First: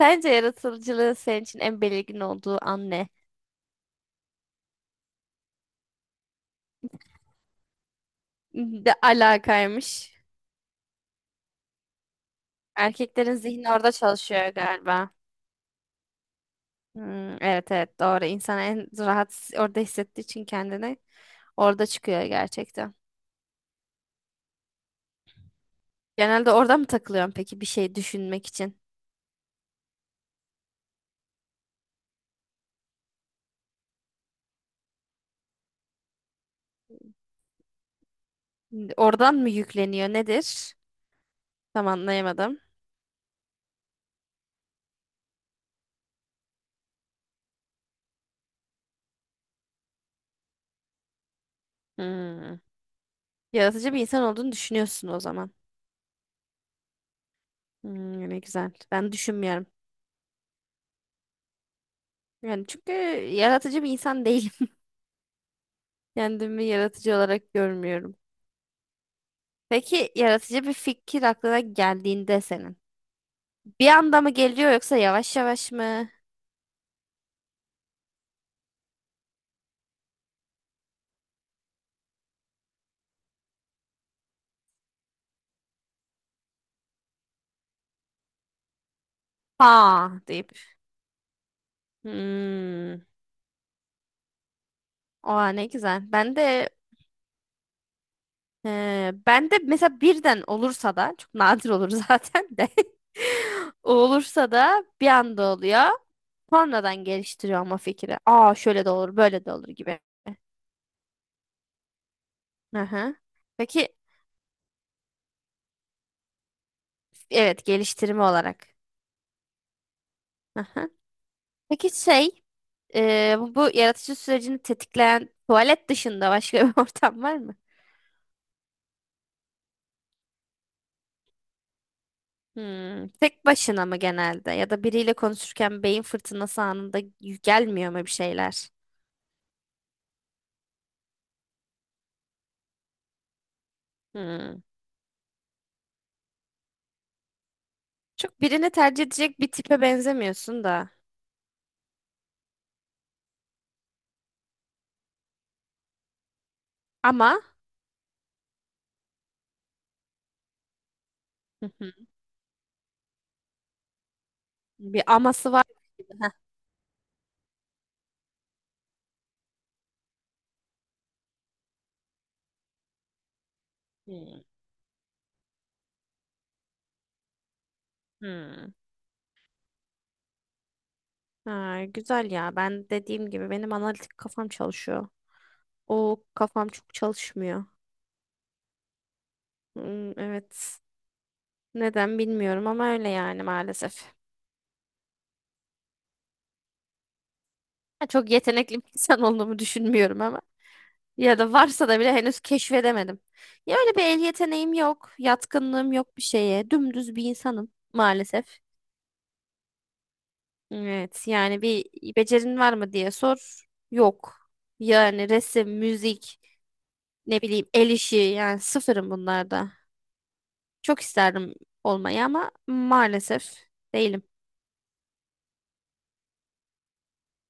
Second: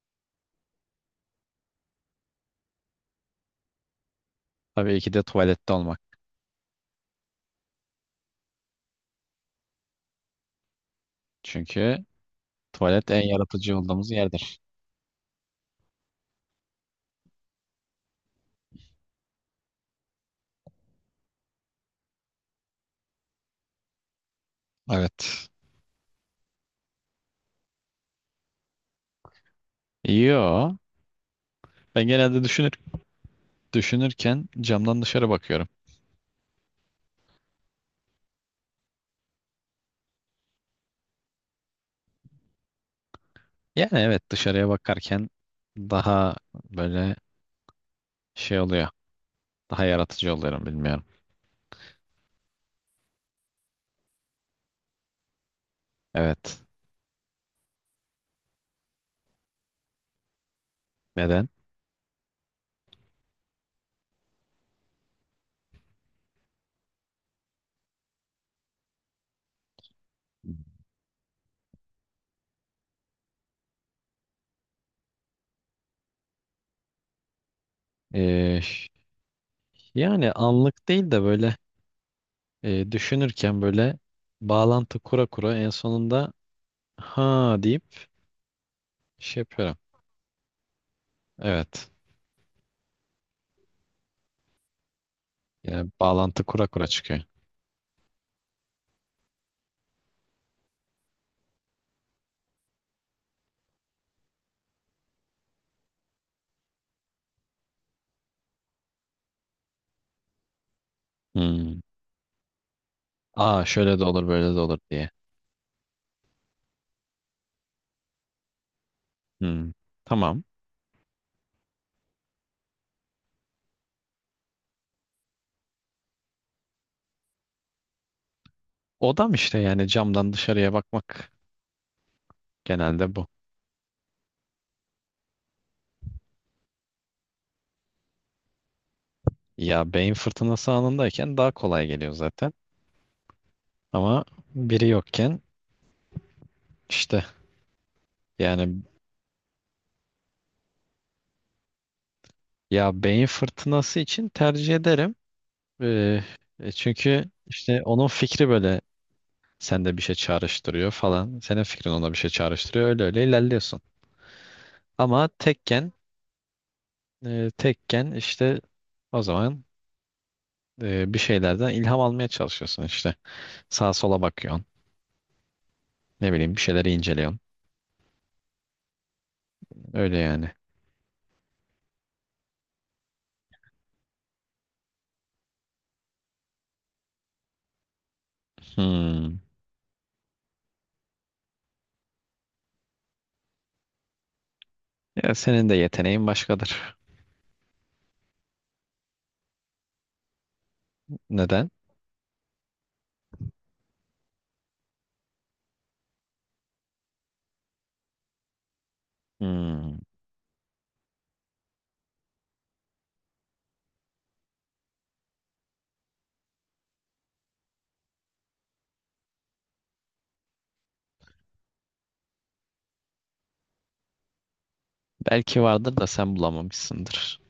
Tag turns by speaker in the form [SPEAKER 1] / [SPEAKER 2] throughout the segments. [SPEAKER 1] Sence yaratıcılığın senin için en belirgin olduğu an ne?
[SPEAKER 2] Tabii ki de tuvalette olmak.
[SPEAKER 1] De alakaymış.
[SPEAKER 2] Çünkü tuvalet en
[SPEAKER 1] Erkeklerin zihni
[SPEAKER 2] yaratıcı
[SPEAKER 1] orada
[SPEAKER 2] olduğumuz
[SPEAKER 1] çalışıyor
[SPEAKER 2] yerdir.
[SPEAKER 1] galiba. Hmm, evet evet doğru. İnsan en rahat orada hissettiği için kendini orada çıkıyor gerçekten.
[SPEAKER 2] Evet.
[SPEAKER 1] Genelde orada mı takılıyorsun peki bir şey düşünmek için?
[SPEAKER 2] Yo. Ben genelde düşünürken camdan dışarı bakıyorum.
[SPEAKER 1] Oradan mı yükleniyor nedir? Tam anlayamadım.
[SPEAKER 2] Yani evet dışarıya bakarken daha böyle şey oluyor. Daha yaratıcı oluyorum bilmiyorum.
[SPEAKER 1] Hmm. Yaratıcı bir insan olduğunu düşünüyorsun o zaman.
[SPEAKER 2] Evet.
[SPEAKER 1] Hmm, ne güzel. Ben düşünmüyorum.
[SPEAKER 2] Neden?
[SPEAKER 1] Yani çünkü yaratıcı bir insan değilim. Kendimi yaratıcı olarak görmüyorum. Peki yaratıcı bir fikir aklına geldiğinde senin. Bir anda mı geliyor yoksa yavaş yavaş mı?
[SPEAKER 2] Ee, yani anlık değil de böyle düşünürken böyle bağlantı kura kura en sonunda ha deyip şey yapıyorum.
[SPEAKER 1] Ha deyip.
[SPEAKER 2] Evet.
[SPEAKER 1] Hmm. Oha ne
[SPEAKER 2] Yani
[SPEAKER 1] güzel. Ben
[SPEAKER 2] bağlantı kura
[SPEAKER 1] de
[SPEAKER 2] kura çıkıyor.
[SPEAKER 1] ben de mesela birden olursa da çok nadir olur zaten de. Olursa da bir anda oluyor. Sonradan geliştiriyorum o fikri. Aa şöyle de olur, böyle de olur gibi.
[SPEAKER 2] Hmm.
[SPEAKER 1] Hı hı.
[SPEAKER 2] Aa
[SPEAKER 1] Peki
[SPEAKER 2] şöyle de olur böyle de olur diye.
[SPEAKER 1] evet geliştirme olarak.
[SPEAKER 2] Hmm, tamam.
[SPEAKER 1] Hı hı. Peki şey. Bu yaratıcı sürecini tetikleyen tuvalet dışında başka bir ortam var mı?
[SPEAKER 2] Odam işte yani camdan dışarıya bakmak
[SPEAKER 1] Hmm,
[SPEAKER 2] genelde bu.
[SPEAKER 1] tek başına mı genelde? Ya da biriyle konuşurken beyin fırtınası anında gelmiyor mu bir şeyler?
[SPEAKER 2] Ya beyin fırtınası anındayken daha kolay geliyor zaten. Ama
[SPEAKER 1] Hmm.
[SPEAKER 2] biri yokken işte
[SPEAKER 1] Çok birini
[SPEAKER 2] yani
[SPEAKER 1] tercih edecek bir tipe benzemiyorsun da.
[SPEAKER 2] ya beyin fırtınası için tercih ederim. Ee, çünkü
[SPEAKER 1] Ama
[SPEAKER 2] işte onun fikri böyle sende bir şey çağrıştırıyor falan. Senin
[SPEAKER 1] hı
[SPEAKER 2] fikrin
[SPEAKER 1] hı,
[SPEAKER 2] ona bir şey çağrıştırıyor. Öyle öyle ilerliyorsun.
[SPEAKER 1] bir
[SPEAKER 2] Ama
[SPEAKER 1] aması var.
[SPEAKER 2] tekken
[SPEAKER 1] Gibi. Heh.
[SPEAKER 2] e, tekken işte o zaman bir şeylerden ilham almaya çalışıyorsun işte. Sağa sola
[SPEAKER 1] Hmm.
[SPEAKER 2] bakıyorsun. Ne bileyim bir şeyleri inceliyorsun.
[SPEAKER 1] Hmm.
[SPEAKER 2] Öyle yani.
[SPEAKER 1] Ha, güzel ya. Ben dediğim gibi benim analitik kafam çalışıyor. O kafam çok çalışmıyor.
[SPEAKER 2] Hmm.
[SPEAKER 1] Hmm, evet. Neden bilmiyorum ama öyle yani maalesef.
[SPEAKER 2] Ya senin de yeteneğin başkadır.
[SPEAKER 1] Çok yetenekli bir insan olduğumu düşünmüyorum ama. Ya da
[SPEAKER 2] Neden?
[SPEAKER 1] varsa da bile henüz keşfedemedim. Ya öyle bir el yeteneğim yok, yatkınlığım yok bir şeye. Dümdüz bir insanım maalesef.
[SPEAKER 2] Hmm.
[SPEAKER 1] Evet, yani bir becerin var mı diye sor. Yok. Yani resim, müzik, ne bileyim el işi yani sıfırım bunlarda. Çok isterdim olmayı ama maalesef değilim.
[SPEAKER 2] Belki vardır da sen bulamamışsındır.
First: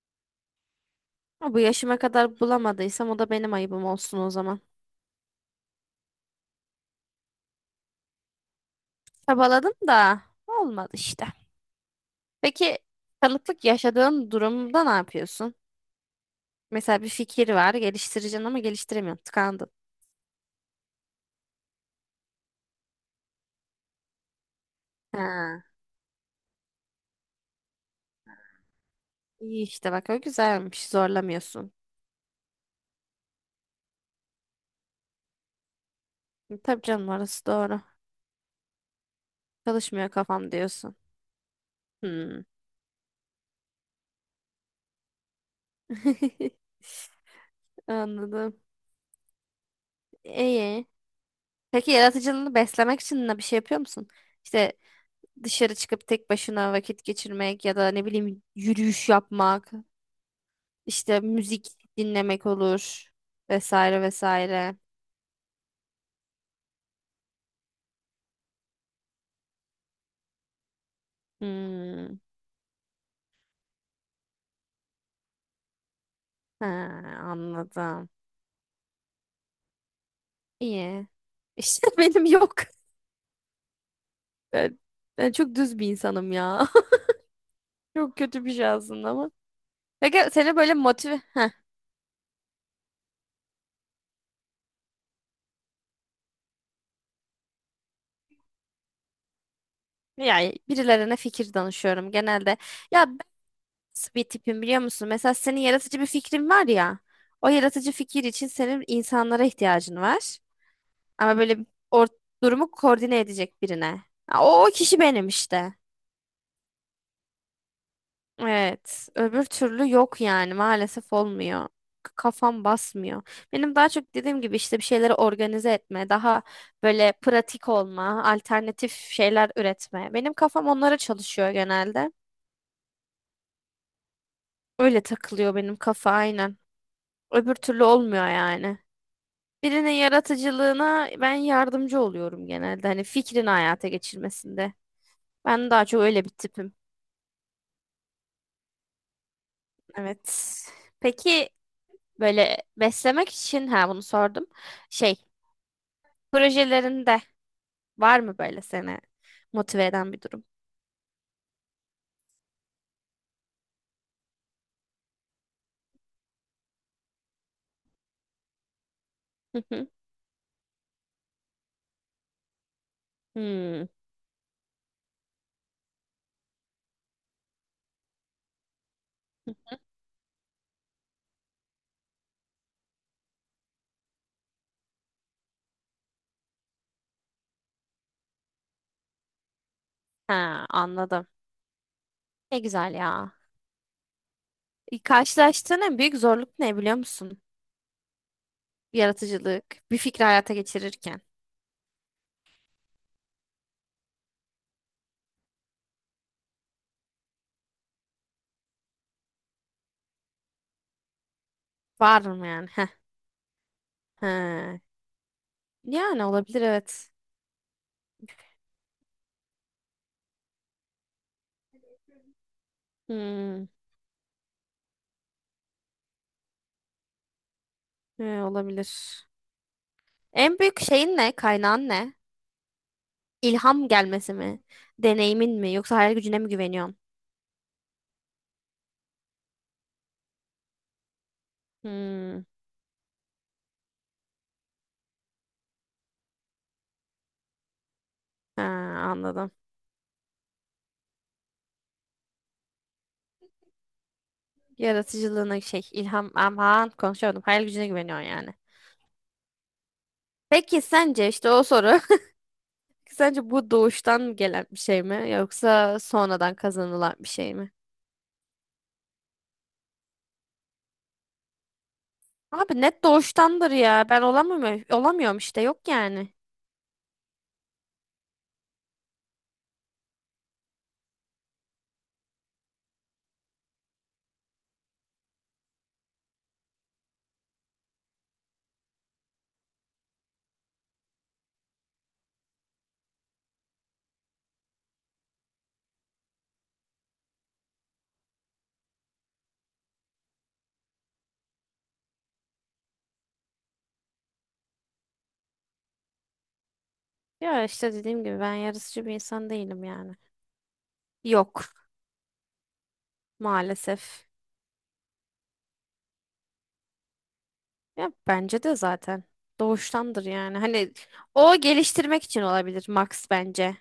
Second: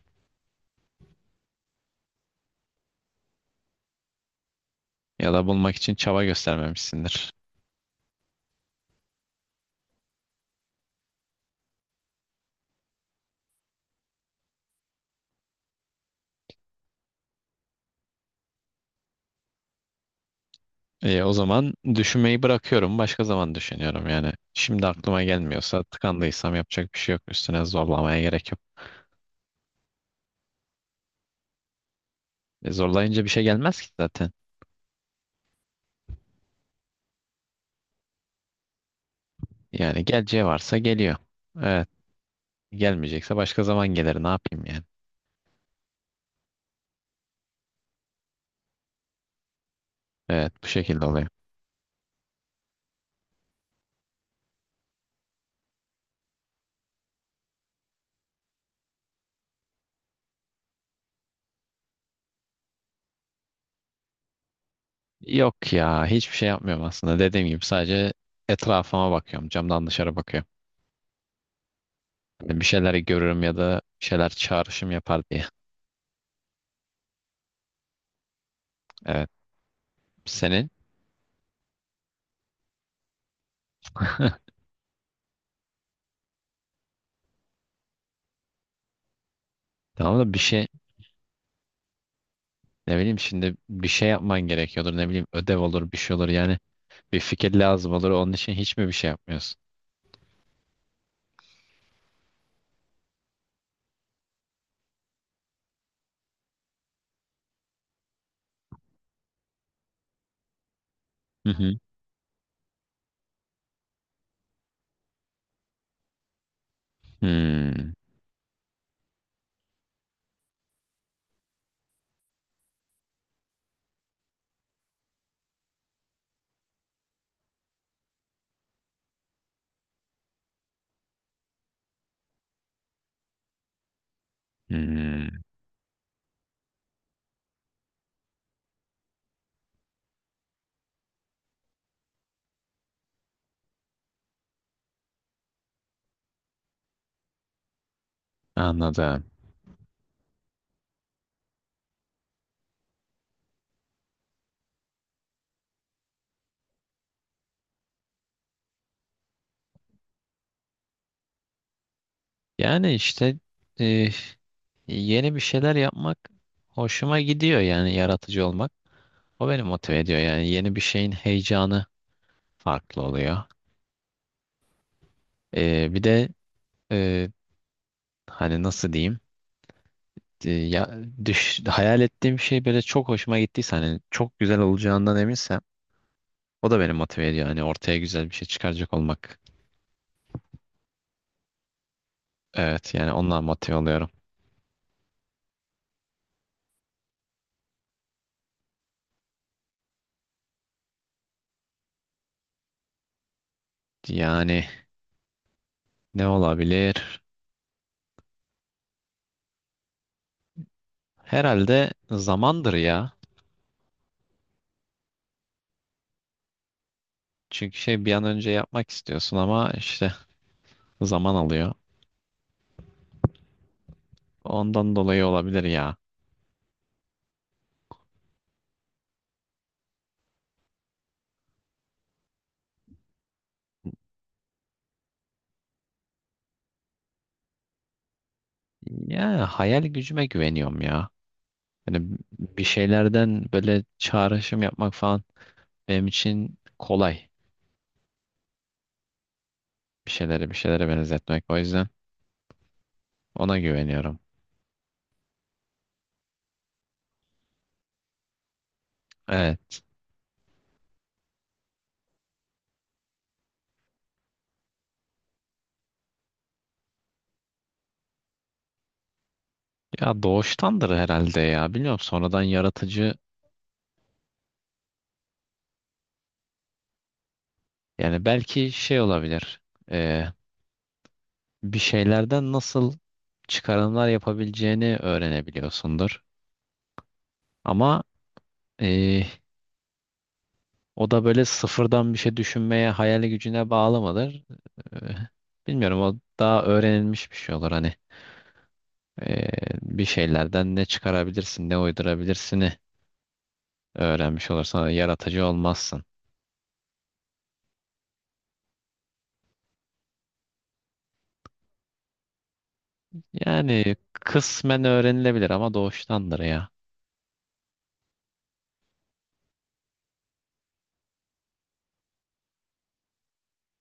[SPEAKER 1] Ama bu yaşıma kadar bulamadıysam o da benim ayıbım olsun o zaman.
[SPEAKER 2] Ya da bulmak için çaba göstermemişsindir.
[SPEAKER 1] Çabaladım da olmadı işte. Peki tanıklık yaşadığın durumda ne yapıyorsun? Mesela bir fikir var, geliştireceksin ama geliştiremiyorsun, tıkandın.
[SPEAKER 2] E, o zaman düşünmeyi bırakıyorum. Başka zaman düşünüyorum yani. Şimdi aklıma
[SPEAKER 1] Ha,
[SPEAKER 2] gelmiyorsa tıkandıysam yapacak bir şey yok. Üstüne zorlamaya gerek yok.
[SPEAKER 1] iyi işte bak o güzelmiş, zorlamıyorsun.
[SPEAKER 2] E, zorlayınca bir şey gelmez ki zaten.
[SPEAKER 1] Tabii canım orası doğru.
[SPEAKER 2] Yani
[SPEAKER 1] Çalışmıyor
[SPEAKER 2] geleceği
[SPEAKER 1] kafam
[SPEAKER 2] varsa
[SPEAKER 1] diyorsun.
[SPEAKER 2] geliyor. Evet.
[SPEAKER 1] Hmm.
[SPEAKER 2] Gelmeyecekse başka zaman gelir. Ne yapayım yani?
[SPEAKER 1] Anladım.
[SPEAKER 2] Evet, bu
[SPEAKER 1] İyi.
[SPEAKER 2] şekilde oluyor.
[SPEAKER 1] Peki yaratıcılığını beslemek için ne bir şey yapıyor musun? İşte dışarı çıkıp tek başına vakit geçirmek ya da ne bileyim yürüyüş yapmak, işte müzik dinlemek olur vesaire vesaire.
[SPEAKER 2] Yok ya hiçbir şey yapmıyorum aslında. Dediğim gibi sadece etrafıma bakıyorum. Camdan dışarı bakıyorum.
[SPEAKER 1] Hmm.
[SPEAKER 2] Hani bir şeyler görürüm ya da bir şeyler çağrışım yapar diye.
[SPEAKER 1] Ha, anladım.
[SPEAKER 2] Evet. Senin?
[SPEAKER 1] İyi. İşte benim yok. Ben, ben çok düz bir insanım ya. Çok kötü bir şey aslında ama.
[SPEAKER 2] Tamam
[SPEAKER 1] Peki
[SPEAKER 2] da bir
[SPEAKER 1] seni
[SPEAKER 2] şey
[SPEAKER 1] böyle motive...
[SPEAKER 2] ne bileyim şimdi bir şey yapman gerekiyordur. Ne bileyim ödev olur bir şey olur. Yani bir fikir lazım olur. Onun için hiç mi bir şey yapmıyorsun?
[SPEAKER 1] Yani birilerine fikir danışıyorum genelde. Ya ben nasıl bir tipim biliyor musun? Mesela senin yaratıcı bir fikrin var ya. O yaratıcı fikir için senin insanlara ihtiyacın var. Ama
[SPEAKER 2] Hı
[SPEAKER 1] böyle
[SPEAKER 2] hı.
[SPEAKER 1] or durumu koordine edecek birine. Ha, o kişi benim işte.
[SPEAKER 2] Hmm,
[SPEAKER 1] Evet, öbür türlü yok yani maalesef olmuyor. K- kafam basmıyor. Benim daha çok dediğim gibi işte bir şeyleri organize etme, daha böyle pratik olma, alternatif şeyler üretme. Benim kafam onlara çalışıyor genelde. Öyle
[SPEAKER 2] hmm,
[SPEAKER 1] takılıyor benim kafa aynen. Öbür türlü olmuyor yani. Birinin yaratıcılığına ben yardımcı oluyorum genelde. Hani fikrini hayata geçirmesinde. Ben daha çok öyle bir tipim.
[SPEAKER 2] anladım.
[SPEAKER 1] Evet. Peki böyle beslemek için ha bunu sordum. Şey, projelerinde var mı böyle seni motive eden bir durum?
[SPEAKER 2] Yani işte eh, yeni bir şeyler yapmak hoşuma gidiyor yani yaratıcı olmak. O
[SPEAKER 1] Hı
[SPEAKER 2] beni
[SPEAKER 1] hı.
[SPEAKER 2] motive ediyor yani yeni bir şeyin heyecanı farklı oluyor.
[SPEAKER 1] Hmm.
[SPEAKER 2] Bir de e, hani nasıl diyeyim. Ya hayal ettiğim şey böyle çok hoşuma gittiyse hani çok güzel olacağından eminsem o da beni motive ediyor. Hani ortaya güzel bir şey çıkaracak olmak.
[SPEAKER 1] Ha, anladım. Ne
[SPEAKER 2] Evet
[SPEAKER 1] güzel
[SPEAKER 2] yani
[SPEAKER 1] ya.
[SPEAKER 2] ondan motive oluyorum.
[SPEAKER 1] Karşılaştığın en büyük zorluk ne biliyor musun? Yaratıcılık, bir fikri hayata geçirirken.
[SPEAKER 2] Yani ne olabilir? Herhalde
[SPEAKER 1] Var mı yani?
[SPEAKER 2] zamandır
[SPEAKER 1] Heh.
[SPEAKER 2] ya.
[SPEAKER 1] He. Yani olabilir evet.
[SPEAKER 2] Çünkü şey bir an önce yapmak istiyorsun ama işte zaman alıyor.
[SPEAKER 1] Hmm.
[SPEAKER 2] Ondan dolayı olabilir ya.
[SPEAKER 1] He, olabilir. En büyük şeyin ne? Kaynağın ne? İlham gelmesi mi? Deneyimin mi? Yoksa hayal gücüne mi güveniyorsun?
[SPEAKER 2] Ya hayal gücüme güveniyorum ya. Yani
[SPEAKER 1] Hmm.
[SPEAKER 2] bir şeylerden böyle çağrışım yapmak falan benim için kolay.
[SPEAKER 1] Ha, anladım.
[SPEAKER 2] Bir şeylere benzetmek. O yüzden ona güveniyorum.
[SPEAKER 1] Yaratıcılığına şey ilham aman konuşamadım. Hayal gücüne güveniyorsun yani.
[SPEAKER 2] Evet.
[SPEAKER 1] Peki sence işte o soru. Sence bu doğuştan gelen bir şey mi yoksa sonradan kazanılan bir şey mi?
[SPEAKER 2] Ya doğuştandır herhalde ya. Bilmiyorum sonradan
[SPEAKER 1] Abi net
[SPEAKER 2] yaratıcı
[SPEAKER 1] doğuştandır ya. Ben olamıyorum, işte yok yani.
[SPEAKER 2] yani belki şey olabilir. Ee, bir şeylerden nasıl çıkarımlar yapabileceğini öğrenebiliyorsundur. Ama ee, o da böyle sıfırdan bir şey düşünmeye hayal gücüne bağlı mıdır? Ee, bilmiyorum o daha öğrenilmiş bir şey olur hani. Ee, bir şeylerden ne çıkarabilirsin, ne uydurabilirsini öğrenmiş olursan yaratıcı olmazsın.
[SPEAKER 1] Ya işte dediğim gibi ben yarısıcı bir insan değilim yani. Yok
[SPEAKER 2] Yani
[SPEAKER 1] maalesef.
[SPEAKER 2] kısmen öğrenilebilir ama doğuştandır ya.
[SPEAKER 1] Ya bence de zaten doğuştandır yani. Hani o geliştirmek için olabilir Max bence.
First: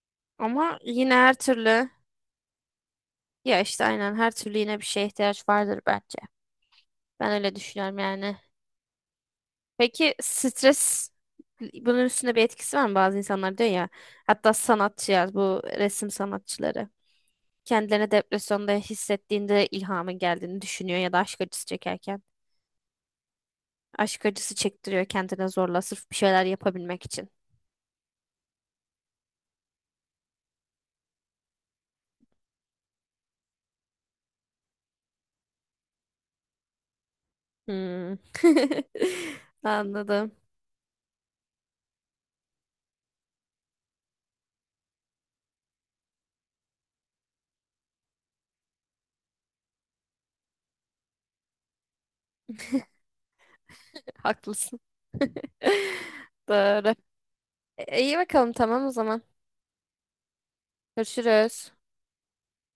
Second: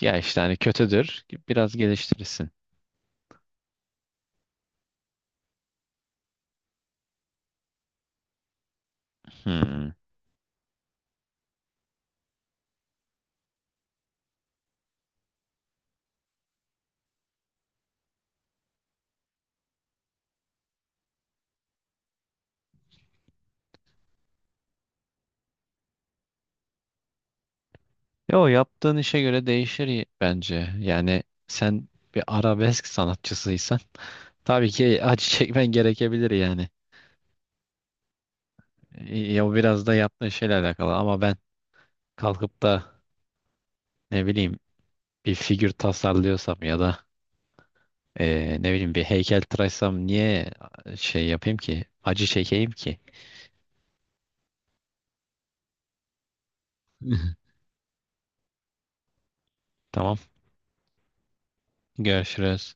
[SPEAKER 2] Ya işte hani
[SPEAKER 1] Ama yine
[SPEAKER 2] kötüdür,
[SPEAKER 1] her
[SPEAKER 2] biraz
[SPEAKER 1] türlü.
[SPEAKER 2] geliştirirsin.
[SPEAKER 1] Ya işte aynen her türlü yine bir şeye ihtiyaç vardır bence. Ben öyle düşünüyorum yani.
[SPEAKER 2] Hmm.
[SPEAKER 1] Peki stres bunun üstünde bir etkisi var mı? Bazı insanlar diyor ya, hatta sanatçılar, bu resim sanatçıları kendilerini depresyonda hissettiğinde ilhamın geldiğini düşünüyor ya da aşk acısı çekerken. Aşk acısı çektiriyor kendine zorla sırf bir şeyler yapabilmek için.
[SPEAKER 2] Yo yaptığın işe göre değişir bence. Yani sen bir arabesk sanatçısıysan tabii ki acı çekmen gerekebilir yani.
[SPEAKER 1] Hmm.
[SPEAKER 2] Ya o biraz da yaptığın
[SPEAKER 1] Anladım.
[SPEAKER 2] şeyle alakalı ama ben kalkıp da ne bileyim bir figür tasarlıyorsam ya da ne bileyim bir heykel tıraşsam niye şey yapayım ki? Acı çekeyim ki.
[SPEAKER 1] Haklısın. Doğru. İyi bakalım tamam o zaman.
[SPEAKER 2] Tamam.
[SPEAKER 1] Görüşürüz.
[SPEAKER 2] Görüşürüz.